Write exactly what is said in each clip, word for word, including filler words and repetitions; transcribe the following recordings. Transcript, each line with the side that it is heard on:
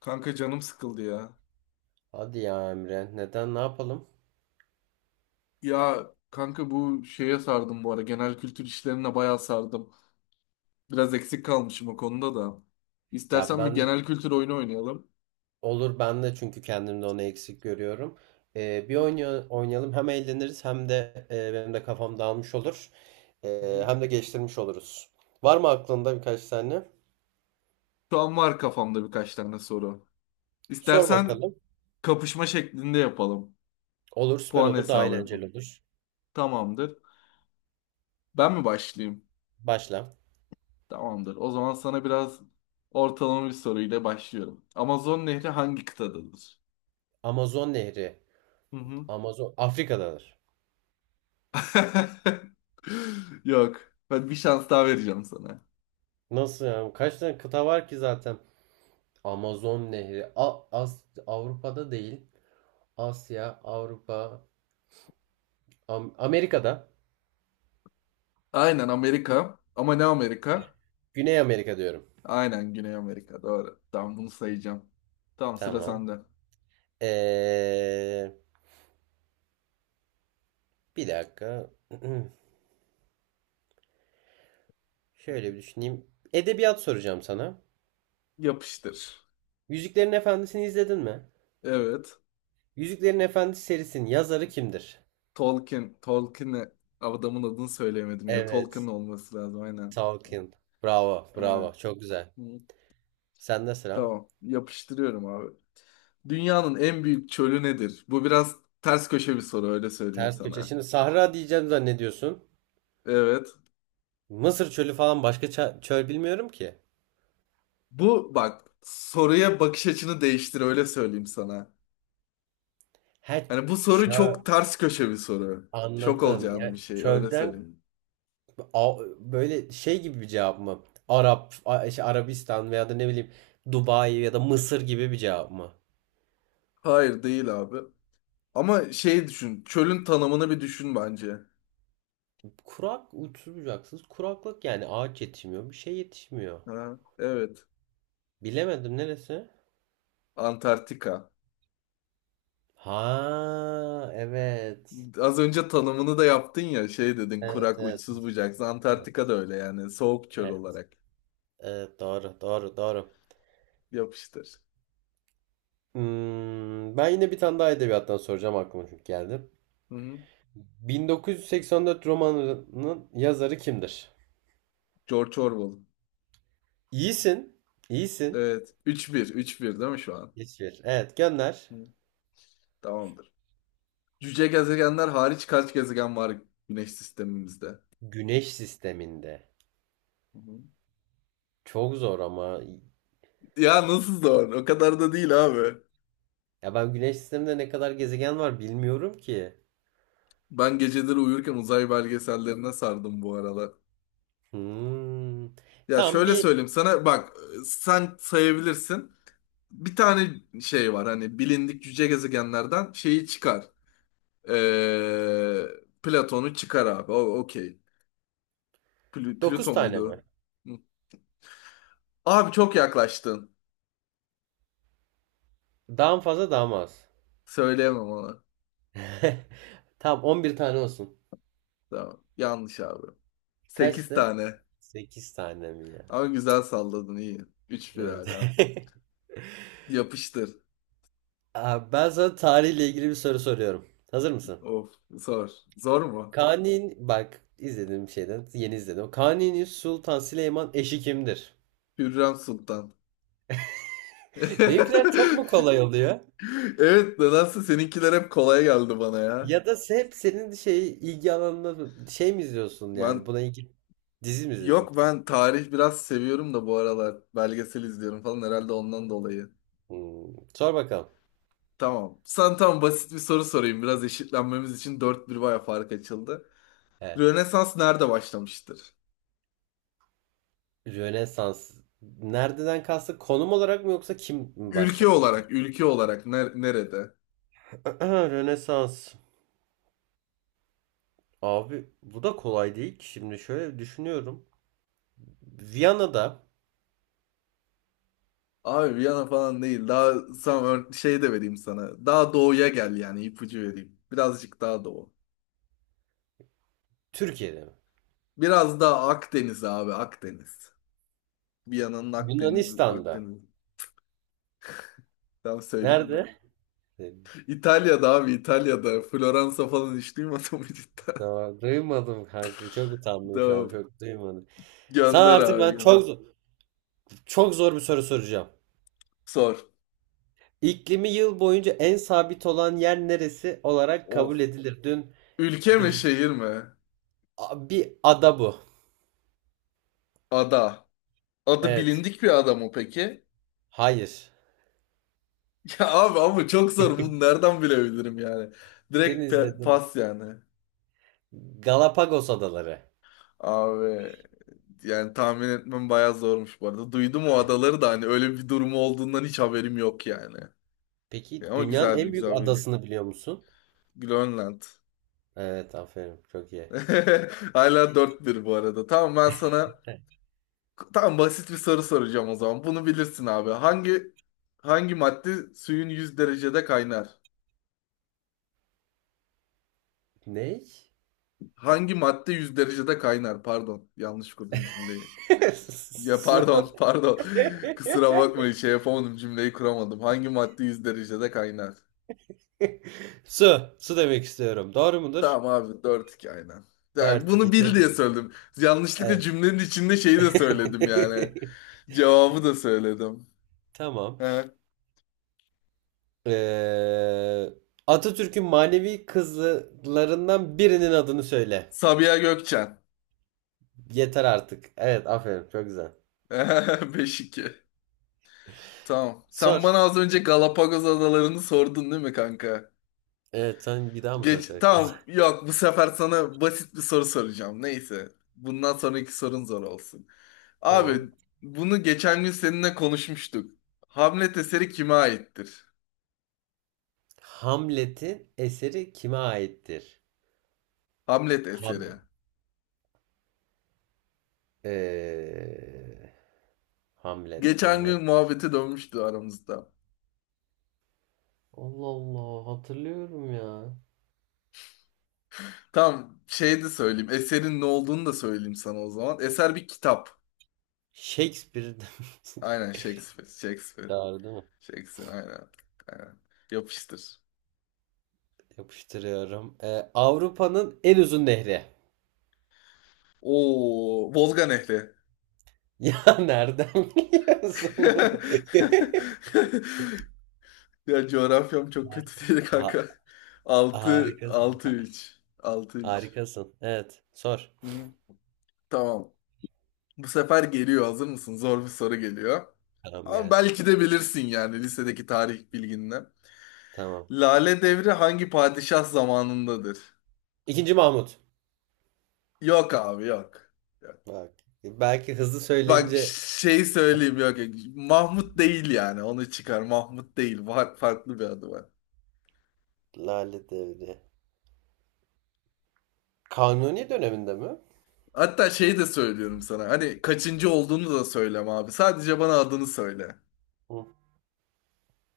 left: Kanka canım sıkıldı ya.
right: Hadi ya Emre, neden ne yapalım?
left: Ya kanka bu şeye sardım bu ara. Genel kültür işlerine bayağı sardım. Biraz eksik kalmışım o konuda da.
right: Ya
left: İstersen bir
right: ben de
left: genel kültür oyunu oynayalım.
right: olur ben de çünkü kendimde onu eksik görüyorum. Ee, bir
left: Hı
right: oyna- oynayalım, hem eğleniriz hem de e, benim de kafam dağılmış olur. Ee,
left: hı.
right: hem de geçtirmiş oluruz. Var mı aklında birkaç tane?
left: Şu an var kafamda birkaç tane soru.
right: Sor
left: İstersen
right: bakalım.
left: kapışma şeklinde yapalım.
right: Olur, süper
left: Puan
right: olur, daha
left: hesabı
right: eğlenceli
left: yapalım.
right: olur.
left: Tamamdır. Ben mi başlayayım?
right: Başla.
left: Tamamdır. O zaman sana biraz ortalama bir soruyla başlıyorum. Amazon Nehri hangi kıtadadır?
right: Amazon Nehri.
left: Hı hı.
right: Amazon Afrika'dadır.
left: Yok. Ben bir şans daha vereceğim sana.
right: Nasıl yani? Kaç tane kıta var ki zaten? Amazon Nehri. A- As- Avrupa'da değil. Asya, Avrupa, Am- Amerika'da.
left: Aynen Amerika. Ama ne Amerika?
right: Güney Amerika diyorum.
left: Aynen Güney Amerika. Doğru. Tamam, bunu sayacağım. Tamam, sıra
right: Tamam.
left: sende.
right: Ee, Bir dakika. Şöyle bir düşüneyim. Edebiyat soracağım sana.
left: Yapıştır.
right: Yüzüklerin Efendisi'ni izledin mi?
left: Evet.
right: Yüzüklerin Efendisi serisinin yazarı kimdir?
left: Tolkien. Tolkien'e adamın adını söyleyemedim ya. Tolkien
right: Evet.
left: olması lazım. Aynen.
right: Tolkien. Bravo,
left: Aynen.
right: bravo. Çok güzel.
left: Hı.
right: Sende sıra.
left: Tamam. Yapıştırıyorum abi. Dünyanın en büyük çölü nedir? Bu biraz ters köşe bir soru, öyle söyleyeyim
right: Ters köşe.
left: sana.
right: Şimdi Sahra diyeceğim zannediyorsun.
left: Evet.
right: Mısır çölü falan, başka ça- çöl bilmiyorum ki.
left: Bu bak, soruya bakış açını değiştir, öyle söyleyeyim sana.
right: He,
left: Hani bu soru
right: çöl.
left: çok ters köşe bir soru. Şok
right: Anladım.
left: olacağın bir
right: Yani
left: şey, öyle
right: çölden
left: söyleyeyim.
right: A- böyle şey gibi bir cevap mı? Arap, A- işte Arabistan veya da ne bileyim Dubai ya da Mısır gibi bir cevap mı?
left: Hayır, değil abi. Ama şey düşün. Çölün tanımını bir düşün bence.
right: Kurak, uçsuz bucaksız kuraklık, yani ağaç yetişmiyor, bir şey yetişmiyor.
left: Ha, evet.
right: Bilemedim, neresi?
left: Antarktika.
right: Ha, evet.
left: Az önce tanımını da yaptın ya, şey dedin,
right: Evet,
left: kurak
right: evet.
left: uçsuz bucaksız.
right: Evet,
left: Antarktika da öyle yani, soğuk çöl
right: evet.
left: olarak.
right: Evet, doğru doğru doğru.
left: Yapıştır.
right: Hmm, ben yine bir tane daha edebiyattan soracağım, aklıma çünkü geldi.
left: Hı-hı.
right: bin dokuz yüz seksen dört romanının yazarı kimdir?
left: George Orwell.
right: İyisin, iyisin.
left: Evet. Üç bir. Üç bir değil mi şu an?
right: İsviçre. Evet, gönder.
left: Hı. Tamamdır. Cüce gezegenler hariç kaç gezegen var Güneş sistemimizde? Hı
right: Güneş sisteminde.
left: hı.
right: Çok zor ama.
left: Ya nasıl zor? O kadar da değil abi.
right: Ya ben güneş sisteminde ne kadar gezegen var bilmiyorum ki.
left: Ben geceleri uyurken uzay belgesellerine sardım bu aralar.
right: Hmm.
left: Ya
right: Tamam,
left: şöyle
right: bir,
left: söyleyeyim sana, bak sen sayabilirsin. Bir tane şey var hani, bilindik cüce gezegenlerden şeyi çıkar. Ee, Platon'u çıkar abi. O okey. Plü-
right: dokuz
left: Plüto
right: tane mi?
left: muydu? Hı. Abi çok yaklaştın.
right: Daha mı fazla, daha mı az?
left: Söyleyemem ona.
right: Tamam, on bir tane olsun.
left: Tamam. Yanlış abi. Sekiz
right: Kaçtı?
left: tane.
right: Sekiz tane mi ya?
left: Ama güzel salladın, iyi. üç bir
right: Evet.
left: hala. Yapıştır.
right: Abi ben sana tarihle ilgili bir soru soruyorum. Hazır mısın?
left: Of, zor. Zor mu?
right: Kanun bak, izlediğim şeyden yeni izledim. Kanuni Sultan Süleyman eşi kimdir?
left: Hürrem Sultan.
right: Benimkiler çok mu kolay oluyor?
left: Evet, nedense seninkiler hep kolay geldi bana ya.
right: Ya da se- hep senin şey ilgi alanında şey mi izliyorsun, yani
left: Ben.
right: buna ilgi dizi mi izliyorsun?
left: Yok, ben tarih biraz seviyorum da bu aralar belgesel izliyorum falan, herhalde ondan dolayı.
right: Hmm, Sor bakalım.
left: Tamam. Sana tam basit bir soru sorayım. Biraz eşitlenmemiz için dört bir, baya fark açıldı.
right: Evet.
left: Rönesans nerede başlamıştır?
right: Rönesans. Nereden kastı? Konum olarak mı yoksa kim
left: Ülke olarak,
right: başlatmıştır?
left: ülke olarak ner- nerede?
right: Rönesans. Abi bu da kolay değil ki. Şimdi şöyle düşünüyorum. Viyana'da,
left: Abi Viyana falan değil. Daha sana ör- şey de vereyim sana. Daha doğuya gel yani, ipucu vereyim. Birazcık daha doğu.
right: Türkiye'de mi?
left: Biraz daha Akdeniz abi, Akdeniz. Viyana'nın Akdeniz,
right: Yunanistan'da.
left: Akdeniz. Tam söyleyeyim ben.
right: Nerede?
left: İtalya'da abi, İtalya'da. Floransa falan hiç duymadım mı cidden?
right: Tamam, duymadım kanka. Çok utandım şu an.
left: Tamam.
right: Çok duymadım. Sana
left: Gönder
right: artık
left: abi,
right: ben
left: gönder.
right: çok çok zor bir soru soracağım.
left: Sor.
right: İklimi yıl boyunca en sabit olan yer neresi olarak
left: Of.
right: kabul edilir? Dün
left: Ülke
right: bir,
left: mi, şehir mi?
right: a- bir ada bu.
left: Ada. Adı
right: Evet.
left: bilindik bir ada mı peki?
right: Hayır.
left: Ya abi, ama çok zor. Bunu nereden bilebilirim yani?
right: Dün
left: Direkt pe-
right: izledim.
left: pas yani.
right: Galapagos Adaları.
left: Abi yani tahmin etmem bayağı zormuş bu arada. Duydum o
right: Evet.
left: adaları da, hani öyle bir durumu olduğundan hiç haberim yok yani.
right: Peki
left: Ya, ama
right: dünyanın
left: güzel bir,
right: en büyük
left: güzel bir şey.
right: adasını biliyor musun?
left: Grönland.
right: Evet, aferin. Çok iyi.
left: Hala dört bir bu arada. Tamam, ben sana, tamam, basit bir soru soracağım o zaman. Bunu bilirsin abi. Hangi hangi madde suyun yüz derecede kaynar?
right: Ne?
left: Hangi madde yüz derecede kaynar? Pardon. Yanlış kurdum cümleyi. Ya
right: Su.
left: pardon, pardon. Kusura bakmayın, şey yapamadım, cümleyi kuramadım. Hangi madde yüz derecede kaynar?
right: Su. Su demek istiyorum. Doğru mudur?
left: Tamam abi, dört iki aynen. Yani
right: dört iki,
left: bunu bil
right: çok
left: diye
right: güzel.
left: söyledim. Yanlışlıkla
right: Evet.
left: cümlenin içinde şeyi de söyledim yani. Cevabı da söyledim.
right: Tamam.
left: He.
right: Ee, Atatürk'ün manevi kızlarından birinin adını söyle.
left: Sabiha Gökçen.
right: Yeter artık. Evet, aferin. Çok güzel.
left: Beş iki. Tamam. Sen bana
right: Sor.
left: az önce Galapagos adalarını sordun değil mi kanka?
right: Evet, sen bir daha mı
left: Geç,
right: soracaksın?
left: tamam. Yok, bu sefer sana basit bir soru soracağım. Neyse. Bundan sonraki sorun zor olsun. Abi
right: Tamam.
left: bunu geçen gün seninle konuşmuştuk. Hamlet eseri kime aittir?
right: Hamlet'in eseri kime aittir?
left: Hamlet eseri.
right: Ham. Ee, Hamlet,
left: Geçen
right: Hamlet.
left: gün muhabbete dönmüştü aramızda.
right: Allah Allah, hatırlıyorum ya.
left: Tam şey de söyleyeyim. Eserin ne olduğunu da söyleyeyim sana o zaman. Eser bir kitap.
right: Shakespeare'den.
left: Aynen Shakespeare. Shakespeare.
right: Doğru değil mi?
left: Shakespeare aynen. Aynen. Yapıştır.
right: Yapıştırıyorum. Ee, Avrupa'nın en uzun nehri.
left: Oo, Volga Nehri.
right: Ya nereden biliyorsun bunu?
left: Ya, coğrafyam çok
right: Harika.
left: kötü değil
right: Ha-
left: kanka. Altı
right: Harikasın.
left: altı
right: Ha-
left: üç altı üç.
right: harikasın. Evet. Sor.
left: Hı, tamam. Bu sefer geliyor. Hazır mısın? Zor bir soru geliyor.
right: Tamam,
left: Ama
right: gelsin.
left: belki de bilirsin yani, lisedeki tarih bilginle.
right: Tamam.
left: Lale Devri hangi padişah zamanındadır?
right: İkinci Mahmut.
left: Yok abi, yok. Yok.
right: Bak. Belki hızlı
left: Bak,
right: söyleyince...
left: şey söyleyeyim, yok. Yok. Mahmut değil yani, onu çıkar. Mahmut değil. Var, farklı bir adı var.
right: Lale Devri. Kanuni döneminde mi?
left: Hatta şey de söylüyorum sana. Hani kaçıncı olduğunu da söyleme abi. Sadece bana adını söyle.
right: Hı,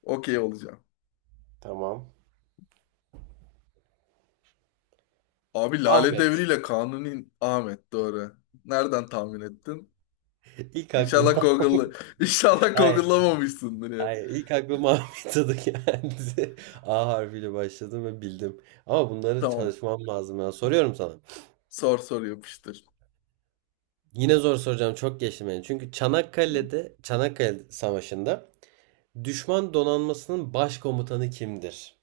left: Okey olacağım.
right: tamam.
left: Abi Lale
right: Ahmet.
left: Devri ile Kanuni Ahmet doğru. Nereden tahmin ettin?
right: İlk
left: İnşallah
right: aklıma...
left: Google'la İnşallah
right: Hayır.
left: Google'lamamışsındır ya.
right: Hayır. İlk aklıma Ahmet adı geldi. A harfiyle başladım ve bildim. Ama bunları
left: Tamam.
right: çalışmam lazım ya. Soruyorum sana.
left: Sor, sor, yapıştır.
right: Yine zor soracağım. Çok geçtim yani. Çünkü Çanakkale'de, Çanakkale Savaşı'nda düşman donanmasının başkomutanı kimdir?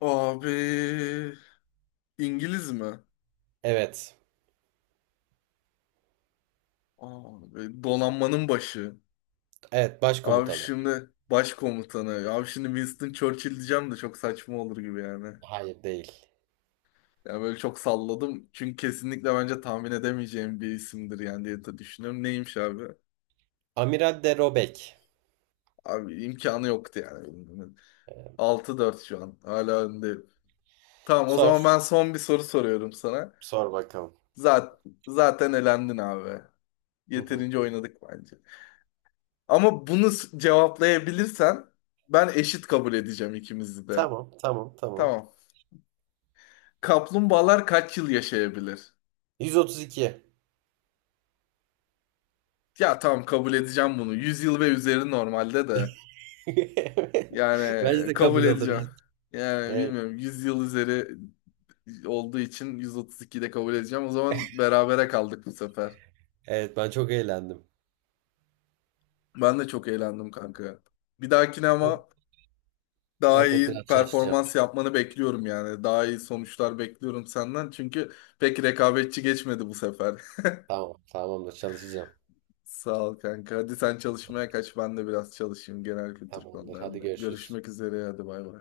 left: Abi İngiliz mi?
right: Evet.
left: Aa, böyle donanmanın başı.
right: Evet,
left: Abi
right: başkomutanı.
left: şimdi başkomutanı. Abi şimdi Winston Churchill diyeceğim de çok saçma olur gibi yani.
right: Hayır, değil.
left: Yani böyle çok salladım. Çünkü kesinlikle bence tahmin edemeyeceğim bir isimdir yani diye de düşünüyorum. Neymiş abi?
right: Amiral de Robek.
left: Abi imkanı yoktu yani. Altı dört şu an. Hala önde. Tamam, o
right: Sor.
left: zaman ben son bir soru soruyorum sana.
right: Sor bakalım.
left: Zaten, zaten elendin abi.
right: Hı hı.
left: Yeterince oynadık bence. Ama bunu s- cevaplayabilirsen ben eşit kabul edeceğim ikimizi de.
right: Tamam, tamam, tamam.
left: Tamam. Kaplumbağalar kaç yıl yaşayabilir?
right: yüz otuz iki.
left: Ya tamam, kabul edeceğim bunu. yüz yıl ve üzeri normalde de.
right: Evet. Bence
left: Yani
right: de
left: kabul
right: kabul olur.
left: edeceğim. Yani
right: Evet,
left: bilmiyorum, yüz yıl üzeri olduğu için yüz otuz iki de kabul edeceğim. O zaman berabere kaldık bu sefer.
right: evet, ben çok eğlendim.
left: Ben de çok eğlendim kanka. Bir dahakine ama daha
right: Evet, evet, biraz
left: iyi
right: çalışacağım.
left: performans yapmanı bekliyorum yani. Daha iyi sonuçlar bekliyorum senden. Çünkü pek rekabetçi geçmedi bu sefer.
right: Tamam, tamamdır, çalışacağım.
left: Sağ ol kanka. Hadi sen çalışmaya kaç. Ben de biraz çalışayım genel kültür
right: Tamamdır. Hadi
left: konularında.
right: görüşürüz.
left: Görüşmek üzere. Hadi bay bay.